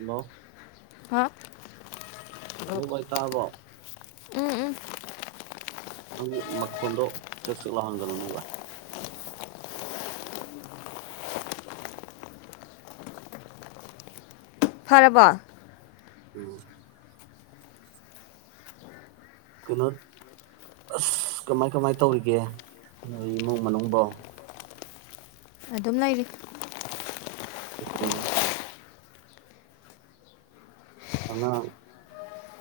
Hello ꯍꯥ hello ꯚꯥꯏ ꯇꯥꯕ꯭ꯔꯣ ꯎꯝ ꯎꯝ ꯅꯪꯒꯤ ꯃꯈꯣꯟꯗꯣ ꯆꯦꯛ ꯆꯦꯛ ꯂꯥꯎꯍꯟꯒꯅꯨꯅꯦ ꯚꯥꯏ ꯐꯔꯕꯣ ꯎꯝ ꯀꯩꯅꯣ ꯑꯁ ꯀꯃꯥꯏ ꯀꯃꯥꯏ ꯇꯧꯔꯤꯒꯦ ꯅꯣꯏ ꯏꯃꯨꯡ ꯃꯅꯨꯡꯕꯣ ꯑꯗꯨꯝ ꯂꯩꯔꯤ ꯎ ꯑꯉꯥꯡ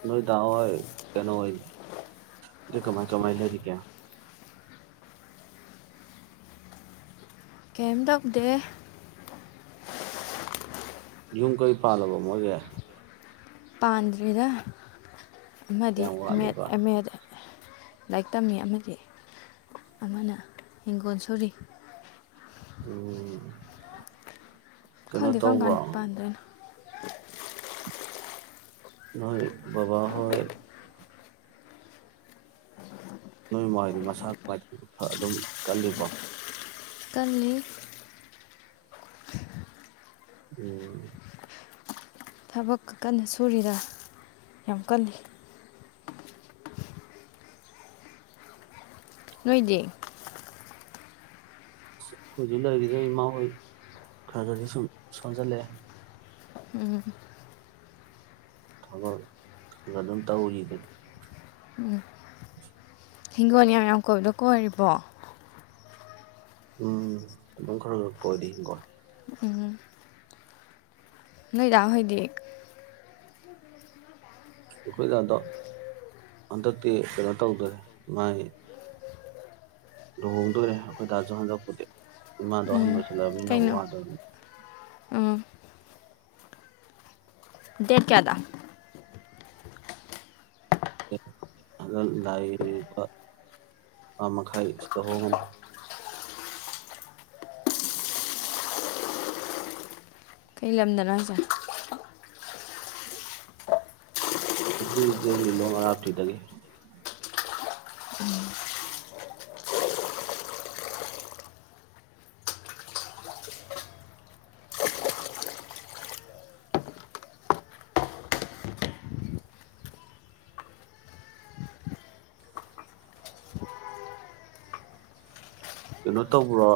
ꯅꯣꯏ ꯗꯥ ꯍꯣꯏ ꯀꯩꯅꯣ ꯍꯣꯏꯗꯤ ꯀꯃꯥꯏ ꯀꯃꯥꯏ ꯂꯩꯔꯤꯒꯦ ꯀꯩꯝ ꯇꯧꯗꯦ ꯌꯨꯝ ꯀꯩ ꯄꯥꯜꯂꯕꯣ ꯃꯣꯏꯒꯩ ꯄꯥꯟꯗ꯭ꯔꯤꯗ ꯑꯃꯗꯤ ꯀꯌꯥꯝ ꯃꯦꯠ ꯋꯥꯠꯂꯤꯕ ꯑꯦꯝ ꯑꯦꯗ ꯂꯥꯏꯔꯤꯛ ꯇꯝꯃꯤ ꯑꯃꯗꯤ ꯑꯃꯅ ꯍꯤꯡꯒꯣꯜ ꯁꯨꯔꯤ ꯎꯝ ꯀꯩꯅꯣ ꯈꯪꯗꯦ ꯀꯝ ꯀꯥꯟ ꯇꯧꯕ꯭ꯔꯣ ꯄꯥꯟꯗꯩꯅꯣ [unintelligible] ꯅꯣꯏ ꯕꯥꯕꯥ ꯍꯣꯏ ꯅꯣꯏ ꯃꯥ ꯍꯣꯏꯗꯤ ꯃꯁꯥ ꯀꯃꯥꯏ ꯇꯧꯔꯤ ꯑꯗꯨꯝ ꯀꯜꯂꯤꯕꯣ ꯀꯜꯂꯤ ꯎꯝ ꯊꯕꯛꯀ ꯀꯟꯅ ꯁꯨꯔꯤꯗ ꯌꯥꯝ ꯀꯜꯂꯤ ꯅꯣꯏꯗꯤ ꯑꯩꯈꯣꯏꯁꯨ ꯂꯩꯈꯤꯗꯕ ꯏꯃꯥ ꯍꯣꯏ ꯈꯔꯗꯗꯤ ꯁꯨꯝ ꯁꯣꯟꯖꯜꯂꯛꯑꯦ ꯊꯕꯛ ꯀꯥꯑꯗꯨꯝ ꯇꯧꯔꯤꯗ ꯍꯤꯡꯒꯣꯜ ꯌꯥꯝ ꯌꯥꯝ ꯀꯣꯏꯕꯗꯣ ꯀꯣꯏꯔꯤꯕꯣ ꯎꯝ ꯑꯗꯨꯝ ꯈꯔ ꯈꯔ ꯀꯣꯏꯔꯤ ꯅꯣꯏꯗꯥꯥ ꯍꯣꯏꯗꯤ ꯑꯩꯈꯣꯏꯗ ꯑꯗꯥꯗꯣ ꯍꯟꯗꯛꯇꯤ ꯀꯩꯅꯣ ꯇꯧꯗ꯭ꯔꯦ ꯃꯥꯏ ꯂꯨꯍꯣꯡꯗꯣꯏꯔꯦ ꯑꯩꯈꯣꯏ ꯍꯟꯗꯛꯄꯨꯗꯤ ꯏꯃꯥꯗꯣ ꯍꯟ ꯎꯝ ꯑꯣꯏꯣꯏꯁꯤꯜꯂꯕꯅꯤꯅ ꯀꯩꯅꯣ ꯋꯥꯗꯕꯅꯤ ꯎꯝ ꯗꯦꯠ ꯀꯥꯌꯥꯗ ꯑ ꯂꯥꯏ ꯂꯨꯄꯥ ꯊꯥ ꯃꯈꯥꯏ ꯇꯧꯍꯣꯡꯒꯅꯤ ꯀꯩ ꯂꯝꯗꯅꯣ ꯍꯥꯏꯁꯦ ꯅꯨꯄꯤ ꯂꯤꯂꯣꯡ ꯃꯔꯥꯞꯇꯤ ꯇꯒꯦ ꯀꯩꯅꯣ ꯇꯧꯕ꯭ꯔꯣ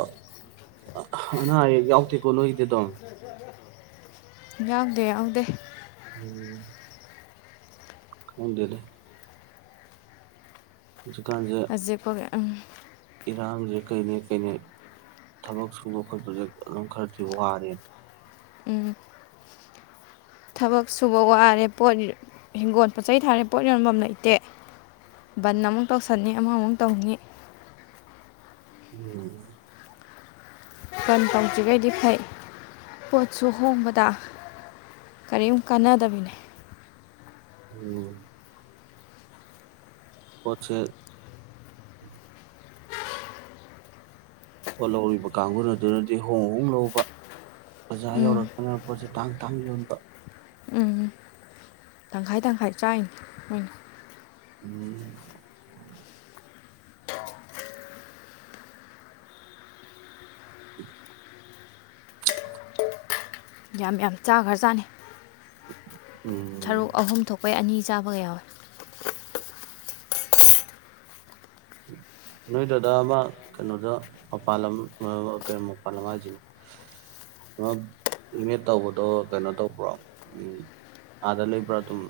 ꯑꯅꯥ ꯑꯌꯦꯛ ꯌꯥꯎꯗꯦꯀꯣ ꯅꯣꯏꯒꯤꯗꯤ ꯑꯗꯨꯝ ꯌꯥꯎꯗ ꯌꯥꯎꯗ ꯎꯝ ꯈꯪꯗꯦꯗꯥ [unintelligible] ꯏꯔꯥꯡꯁꯦ ꯀꯩꯅꯦ ꯀꯅꯦ ꯊꯕꯛ ꯁꯨꯕ ꯈꯣꯠꯄꯁꯦ ꯑꯗꯨꯝ ꯈꯔꯗꯤ ꯋꯥꯔꯦ ꯊꯕꯛ ꯁꯨꯕ ꯋꯥꯔꯦ ꯄꯣꯠ ꯍꯤꯡꯒꯣꯜ ꯄꯣꯠ ꯆꯩ ꯊꯥꯔꯦ ꯄꯣꯠ ꯌꯣꯟꯐꯝ ꯂꯩꯇꯦ ꯕꯟ ꯑꯃꯨꯛ ꯇꯧꯁꯟꯅꯤ ꯑꯃꯨꯛ ꯑꯃꯨꯛ ꯇꯧꯅꯤ ꯎꯝ ꯕꯥꯟ ꯇꯧꯗ꯭ꯔꯤꯈꯩꯗꯤ ꯐꯩ ꯄꯣꯠꯁꯨ ꯍꯣꯡꯕꯗ ꯀꯔꯤꯝ ꯀꯥꯟꯅꯗꯕꯤꯅꯦ ꯎꯝ ꯄꯣꯠꯁꯦ ꯄꯣꯠ ꯂꯧꯔꯤꯕ ꯀꯥꯡꯒꯨ ꯑꯗꯨꯅꯗꯤ ꯍꯣꯡ ꯍꯣꯡ ꯂꯧꯕ ꯑꯣꯖꯥ ꯕꯖꯥꯔ ꯌꯧꯔꯛꯄꯅ ꯄꯣꯠꯁꯦ ꯇꯥꯡ ꯇꯥꯡ ꯌꯣꯟꯕ ꯎꯝ ꯇꯪꯈꯥꯏ ꯇꯪꯈꯥꯏ ꯆꯥꯏꯅꯤ ꯃꫭꯏꯅ ꯎꯝ ꯎ ꯌꯥꯝ ꯌꯥꯝ ꯆꯥ ꯈ꯭ꯔ ꯆꯥꯅꯤ ꯎꯝ ꯁꯔꯨꯛ ꯑꯍꯨꯝ ꯊꯣꯛꯄꯩ ꯑꯅꯤ ꯆꯥꯕ ꯀ ꯌꯥꯎꯋꯦ ꯅꯣꯏꯗꯨꯗ ꯑꯃ ꯀꯩꯅꯣꯗ ꯃꯄꯥꯜ ꯂꯝ ꯃꯄꯥꯜ ꯂꯝ ꯍꯥꯏꯁꯤ ꯏꯃꯦꯠ ꯇꯧꯕꯗꯣ ꯀꯩꯅꯣ ꯇꯧꯕ꯭ꯔꯣ ꯑꯥꯗ ꯂꯩꯕ꯭ꯔꯥ ꯑꯗꯨꯝ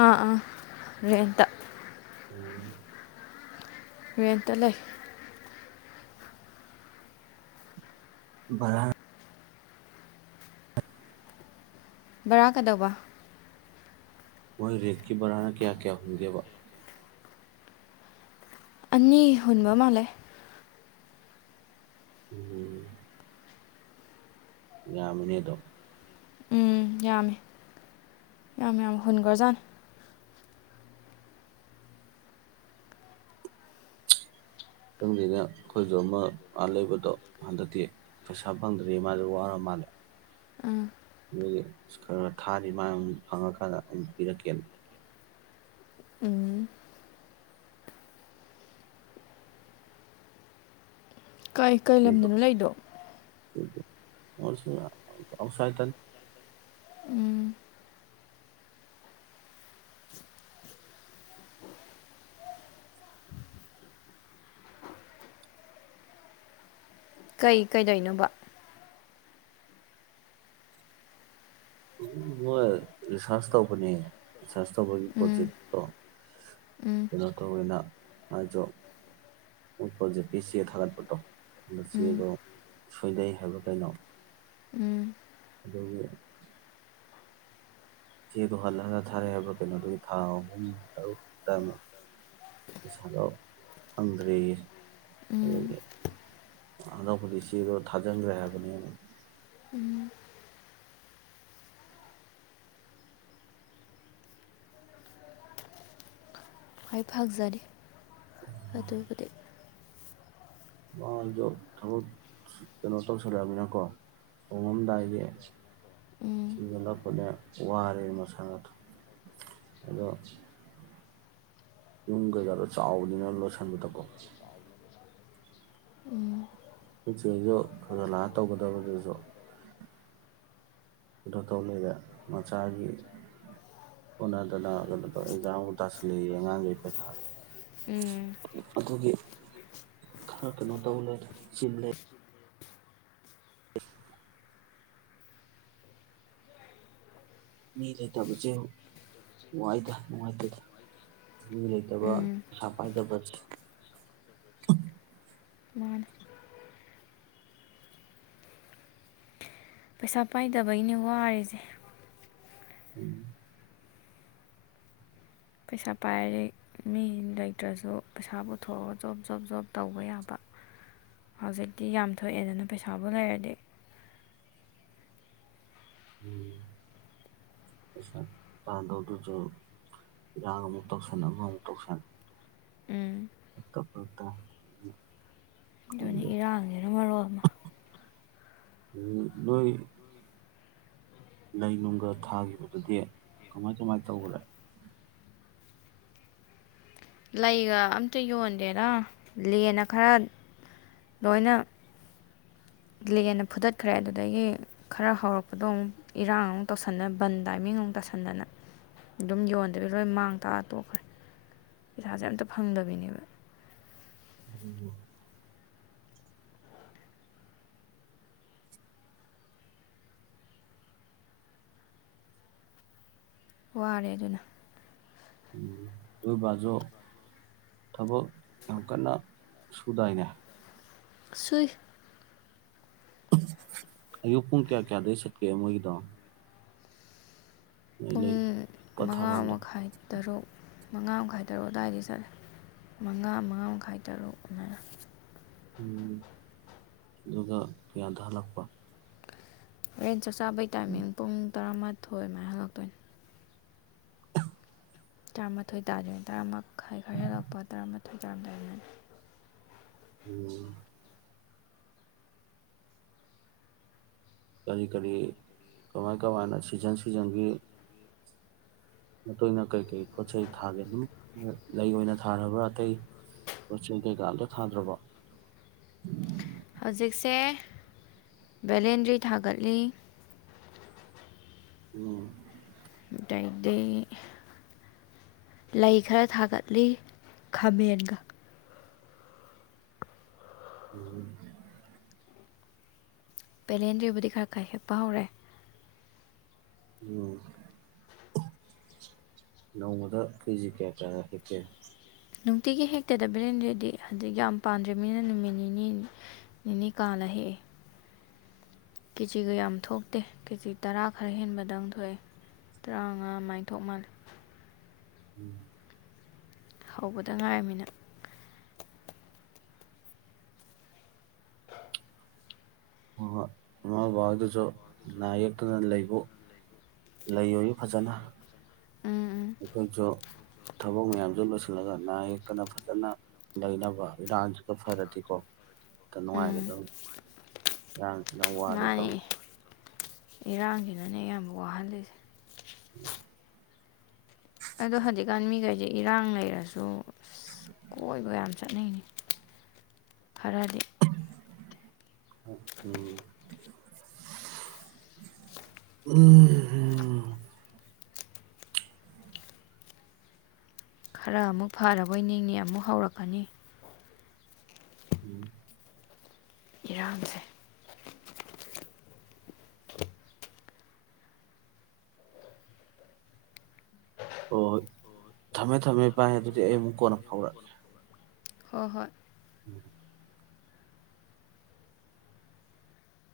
ꯑꯥ ꯑꯥ ꯔꯦꯟꯇ ꯎꯝ ꫪꯦꯟꯇ ꯂꯩ ꯕꯔꯗ ꯕꯔꯥ ꯀꯗꯧꯕ ꯃꯣꯏ ꯔꯦꯠꯀꯤ ꯕꯔꯥꯅ ꯀꯌꯥ ꯀꯌꯥ ꯍꯨꯒꯦꯕ ꯑꯅꯤ ꯍꯨꯟꯕ ꯃꯥꯜꯂꯦ ꯎꯝ ꯌꯥꯃꯤꯅꯦꯗꫭ ꯌꯥꯝꯃꯤ ꯌꯥꯝ ꯍꯨꯟꯈꯔ ꯖꯠꯅꯤ ꯈꯪꯗꯦꯅ ꯑꯩꯈꯣꯏꯁꯨ ꯑꯃ ꯑꯗꯥ ꯂꯩꯕꯗꯣ ꯍꯟꯗꯛꯇꯤ ꯄꯩꯁꯥ ꯐꯪꯗ꯭ꯔꯦ ꯃꯥꯁꯨ ꯋꯥꯔ ꯃꯥꯜꯂꯦ ꯎꯝ ꯑꯗꯨꯗꯒꯤ ꯈꯔ ꯈ ꯊꯥꯔꯤ ꯃꯥꯜꯂꯦ ꯑꯗꯨ ꯐꯪꯉꯀꯥꯟꯗ ꯑꯗꯨꯝ ꯄꯤꯔꯛꯀꯦ ꯎꯝ ꯀꯩ ꯀꯩ ꯃꯁꯤꯡꯗꯣ ꯂꯝꯗꯅꯣ ꯂꯩꯗꯣ [unintelligible] ꯑꯥꯎꯠꯁꯥꯏꯗ ꯇꯅꯤ꯫ ꯎꯝ ꯀꯩ ꯀꯩꯗꯧꯏꯅꯣꯕ ꯃꯣꯏ ꯔꯤꯁꯥꯔꯁ ꯇꯧꯕꯅꯦ ꯔꯤꯁꯥꯔꯁ ꯇꯧꯕꯒꯤ ꯎꯝ ꯄ꯭ꯔꯣꯖꯦꯛꯇꯣ ꯎꯝ ꯀꯩꯅꯣ ꯇꯧꯋꯦꯅ ꯃꯥꯏꯗꯣ ꯃꯣꯏ ꯄ꯭ꯔꯣꯖꯦꯛꯀꯤ ꯆꯦ ꯊꯥꯒꯠꯄꯗꯣ ꯑꯗꯨ ꯎꯝ ꯆꯦꯗꯣ ꯁꯣꯏꯗꯩ ꯍꯥꯏꯕꯔ ꯀꯩꯅꯣ ꯎꯝ ꯑꯗꯨꯒꯤ꯫ ꯆꯦꯗꯣ ꯍꯜꯂ ꯍꯜꯂ ꯊꯥꯔꯛꯑꯦ ꯍꯥꯏꯕ꯭ꯔꯥ ꯀꯩꯅꯣꯗꯨꯒꯤ ꯊꯥ ꯑꯍꯨꯝ ꯇꯔꯨꯛ ꯇꯥꯡ ꯄꯩꯁꯥꯗꯣ ꯐꯪꯗ꯭ꯔꯦꯌꯦ ꯎꯝ ꯑꯗꯨꯒꯤ ꯑꯅꯧꯕꯗꯤ ꯆꯦꯗꯣ ꯊꯥꯖꯤꯟꯈ꯭ꯔꯦ ꯍꯥꯏꯕꯅꯦ ꯍꯥꯏꯐꯥꯛꯖꯔꯤ ꯑꯗꯨꯕꯨꯗꯤ ꯃꯣꯏꯗꯣ ꯊꯕꯛ ꯀꯩꯅꯣ ꯇꯧꯁꯜꯂꯛꯑꯕꯅꯤꯅꯀꯣ ꯍꯣꯡꯉꯝꯗꯥꯏꯒꯤ ꯎꯝ ꯁꯤꯡꯒꯜꯂꯛꯄꯅꯦ ꯋꯥꯔꯦ ꯃꯁꯥꯅꯗꯣ ꯑꯗꯣ ꯌꯨꯝ ꯀꯩꯀꯥꯗꯣ ꯆꯥꯎꯕꯅꯤꯅ ꯂꯣꯁꯟꯕꯗꯀꯣ ꯎꯝ ꯏꯆꯦꯁꯨ ꯈꯔꯥꯒꯂꯥꯑ ꯇꯧꯒꯗꯕꯗꯨꯁꯨ ꯀꯩꯅꯣ ꯇꯧ ꯂꯩꯔꯦ ꯃꯆꯥꯒꯤ ꯑꯣꯅꯗꯅ ꯀꯩꯅꯣ ꯇꯧ ꯑꯦꯛꯖꯥꯝꯃꯨꯛ ꯇꯥꯥꯁꯜꯂꯛꯑꯦꯌꯦ ꯑꯉꯥꯡꯈꯩ ꯄꯩꯈꯥ ꯎꯝ ꯑꯗꯨꯒꯤ ꯈꯔꯥ ꯀꯩꯅꯣ ꯇꯧ ꯂꯩꯔꯦ ꯆꯤꯜꯂꯦ ꯑꯦ ꯃꯤ ꯂꯩꯇꯕꯁꯦ ꯋꯥꯏꯗ ꯅꯨꯡꯉꯥꯏꯇꯦꯗ ꯃꯤ ꯂꯩꯇꯕ ꯎꯝ ꯄꯩꯁꯥ ꯄꯥꯏꯗꯕꯁꯦ ꯃꯥꯅꯦ ꯄꯩꯁꯥ ꯄꯥꯏꯗꯕꯩꯅꯦ ꯋꯥꯔꯤꯁꯦ ꯎꯝ ꯄꯩꯁꯥ ꯄꯥꯏꯔꯗꯤ ꯃꯤ ꯂꯩꯇ꯭ꯔꯁꯨ ꯄꯩꯁꯥꯕꯨ ꯊꯣꯛꯑꯕ ꯖꯣꯕ ꯖꯣꯕ ꯖꯣꯕ ꯇꯧꯕ ꯌꯥꯕ ꯍꯧꯖꯤꯛꯇꯤ ꯌꯥꯝ ꯊꯣꯛꯑꯦꯗꯅ ꯄꯩꯁꯥꯕꯨ ꯂꯩꯔꯗꯤ꯫ ꯄꯩꯁꯥ ꯇꯥꯟꯗꯧꯗꯨꯁꯨ ꯏꯔꯥꯡ ꯑꯃꯨꯛ ꯇꯧꯁꯟ ꯑꯃ ꯑꯃꯨꯛ ꯇꯧꯁꯟ ꯎꯝ [unintelligible] ꯑꯗꯨꯅꯤ ꯇꯪꯗꯦ ꯏꯔꯥꯡꯁꯤꯅ ꯃꯔꯣꯜ ꯑꯃ ꯅꯣꯏ ꯂꯩ ꯅꯨꯡꯒ ꯊꯥꯈꯤꯕꯗꯨꯗꯤ ꯀꯃꯥꯏ ꯀꯃꯥꯏ ꯇꯧꯒꯔꯦ ꯂꯩꯒ ꯑꯝꯇ ꯌꯣꯟꯗꯦꯗ ꯂꯦꯟꯅ ꯈꯔ ꯂꯣꯏꯅ ꯂꯦꯟꯅ ꯐꯨꯗꯠꯈ꯭ꯔꯦ ꯑꯗꯨꯗꯒꯤ ꯈꯔ ꯍꯧꯔꯛꯄꯗꯣ ꯑꯃꯨꯛ ꯏꯔꯥꯡ ꯑꯃꯨꯛ ꯇꯧꯁꯟꯗꯅ ꯕꯟ ꯇꯥꯏꯃꯤꯡ ꯑꯃꯨꯛ ꯇꯥꯁꯟꯗꯅ ꯑꯗꯨꯝ ꯌꯣꯟꯗꯕꯤ ꯂꯣꯏ ꯃꯥꯡ ꯇꯥꯛꯑꯇꯣꯛꯈ꯭ꯔꯦ ꯄꯩꯁꯥꯁꯦ ꯑꯝꯇ ꯐꯪꯗꯕꯤꯅꯦꯕ꯫ ꯋꯥꯔꯦ ꯑꯗꯨꯅ ꯅꯣꯏ ꯕꯥꯁꯨ ꯊꯕꯛ ꯌꯥꯝ ꯀꯟꯅ ꯁꯨꯗꯥꯏꯅꯦ ꯁꯨꯏ ꯑꯌꯨꯛ ꯄꯨꯡ ꯀꯌꯥ ꯀꯌꯥꯗꯩ ꯆꯠꯀꯦ ꯃꯣꯏꯒꯤꯗꯣ ꯅꯣꯏ ꯄꯨꯡ ꯂꯩ ꯄ ꯃꯉꯥ ꯊꯥꯐꯝꯗꯣ ꯃꯈꯥꯏ ꯇꯔꯨꯛ ꯃꯉꯥ ꯃꯈꯥꯏ ꯇꯔꯨꯛ ꯑꯗꯨꯋꯥꯏꯗ ꯆꯠꯂꯦ ꯃꯉꯥ ꯃꯉꯥ ꯃꯈꯥꯏ ꯇꯔꯨꯛ ꯑꯗꯨꯃꯥꯏꯅ ꯎꯝ ꯑꯗꯨꯒ ꯀꯌꯥꯗꯍꯜꯂꯛꯄ ꯑꯩ ꯆꯥꯛ ꯆꯥꯕꯩ ꯇꯥꯏꯃꯤꯡ ꯄꯨꯡ ꯇꯔꯥꯃꯥ ꯊꯣꯏꯑꯦ ꯃꯥꯏ ꯍꯜꯂꯛꯇꯣꯏꯅꯤ ꯇꯔꯥꯃꯥꯊꯣꯏ ꯇꯥꯗꯣꯏꯅꯤ ꯇꯔꯥꯃꯥꯏ ꯈꯔ ꯍꯦꯜꯂꯛꯄ ꯇꯔꯥꯃꯥꯊꯣꯏ ꯇꯥꯔꯝꯗꯥꯏꯗꯅꯤ ꯎꯝ ꯀꯔꯤ ꯀꯔꯤ ꯀꯃꯥꯏ ꯀꯃꯥꯏꯅ ꯁꯤꯖꯟ ꯁꯤꯖꯟꯒꯤ ꯃꯇꯨꯡꯣꯏꯅ ꯀꯩꯀꯩ ꯄꯣꯠ ꯆꯩꯩ ꯊꯥꯒꯦ ꯑꯗꯨꯝ ꯂꯩ ꯑꯣꯏꯅ ꯊꯥꯔꯕ꯭ꯔꯥ ꯑꯇꯩ ꯄꯣꯠ ꯆꯩ ꯀꯩꯀꯥ ꯑꯝꯇ ꯊꯥꯗ꯭ꯔꯕ ꯍꯧꯖꯤꯛꯁꯦ ꯚꯦꯂꯦꯟꯗ꯭ꯔꯤ ꯊꯥꯒꯠꯂꯤ ꯎꯝ ꯑꯩꯗꯩꯗꯤ ꯂꯩ ꯈꯔ ꯊꯥꯒꯠꯂꯤ ꯈꯥꯃꯦꯟꯒ ꯎꯝ ꯄꯦꯂꯦꯟꯗ꯭ꯔꯤꯕꯗꯤ ꯈꯔ ꯈꯔ ꯍꯦꯛꯞꯄ ꯍꯧꯔꯦ ꯑꯣ ꯅꯣꯡꯃꯗ ꯀꯔꯤꯁꯤ ꯀꯌꯥ ꯍꯥꯏꯇꯥꯔꯦ ꯍꯦꯀꯦ ꯅꯨꯡꯇꯤꯒꯤ ꯍꯦꯛꯇꯗ ꯕꯦꯂꯦꯟꯗꯔ꯭ꯤꯗꯤ ꯍꯧꯖꯤꯛ ꯌꯥꯝ ꯄꯥꯗ꯭ꯔꯤꯕꯅꯤꯅ ꯅꯨꯃꯤꯠ ꯅꯤꯅꯤ ꯅꯤꯅꯤ ꯀꯥꯜꯂ ꯍꯦꯛꯑꯦ ꯀꯦꯖꯤꯒ ꯌꯥꯝ ꯊꯣꯛꯇꯦ ꯀꯦꯖꯤ ꯇꯔꯥ ꯈꯔ ꯍꯦꯟꯕꯗꯪ ꯊꯣꯛꯑꯦ ꯇꯔꯥꯃꯉꯥ ꯑꯗꯨꯃꯥꯏ ꯊꯣꯛ ꯃꯥꯜꯂꯦ ꯎꯝ ꯍꯧꯕꯗ ꯉꯥꯏꯔꯃꯤꯅ ꯏꯃꯥ ꯕꯥꯗꯨꯁꯨ ꯅꯥ ꯌꯦꯛꯇꯨꯅ ꯂꯩꯕꯨ ꯂꯩꯌꯣꯌꯦ ꯐꯖꯅ ꯎꯝ ꯑꯩꯈꯣꯏꯁꯨ ꯊꯕꯛ ꯃꯌꯥꯝꯁꯨ ꯂꯣꯏꯁꯤꯜꯂꯒ ꯅꯥ ꯌꯦꯛꯇꯅ ꯐꯖꯅ ꯂꯩꯅꯕ ꯏꯔꯥꯡꯁꯤꯗ ꯐꯔꯗꯤꯀꯣ ꯎꯝ ꯎꯝ ꯅꯨꯡꯉꯥꯏꯒꯗꯕ ꯏꯔꯥꯡꯁꯤꯅ ꯋꯥꯔꯦ ꯃꯥꯅꯦ ꯇꯧꯁꯤ ꯏꯔꯥꯡꯁꯤꯅꯅꯦ ꯌꯥꯝ ꯋꯥꯍꯜꯂꯤꯁꯦ ꯑꯗꯣ ꯍꯧꯖꯤꯛꯀꯥꯟ ꯃꯤꯈꯩꯁꯦ ꯏꯔꯥꯡ ꯂꯩꯔꯁꯨ ꯑꯁ ꯀꯣꯏꯕ ꯌꯥꯝ ꯆꯠꯅꯤꯡꯉꯤ ꯈꯔꯗꯤ ꯎꯎꯝ ꯈꯔ ꯑꯃꯨꯛ ꯐꯔꯕꯣꯏ ꯅꯤꯡꯉ ꯑꯃꯨꯛ ꯍꯧꯔꯛꯀꯅꯤ ꯎꯝ ꯏꯔꯥꯡꯁꯦ ꯍꯣꯏ ꯍꯣꯏ ꯊꯝꯃꯦ ꯊꯝꯃꯦ ꯚꯥꯏ ꯑꯗꯨꯗꯤ ꯑꯩ ꯑꯃꯨꯛ ꯀꯣꯟꯅ ꯐꯥꯎꯔꯛꯑꯒꯦ ꯍꯣꯏ ꯍꯣꯏ ꯎꯝ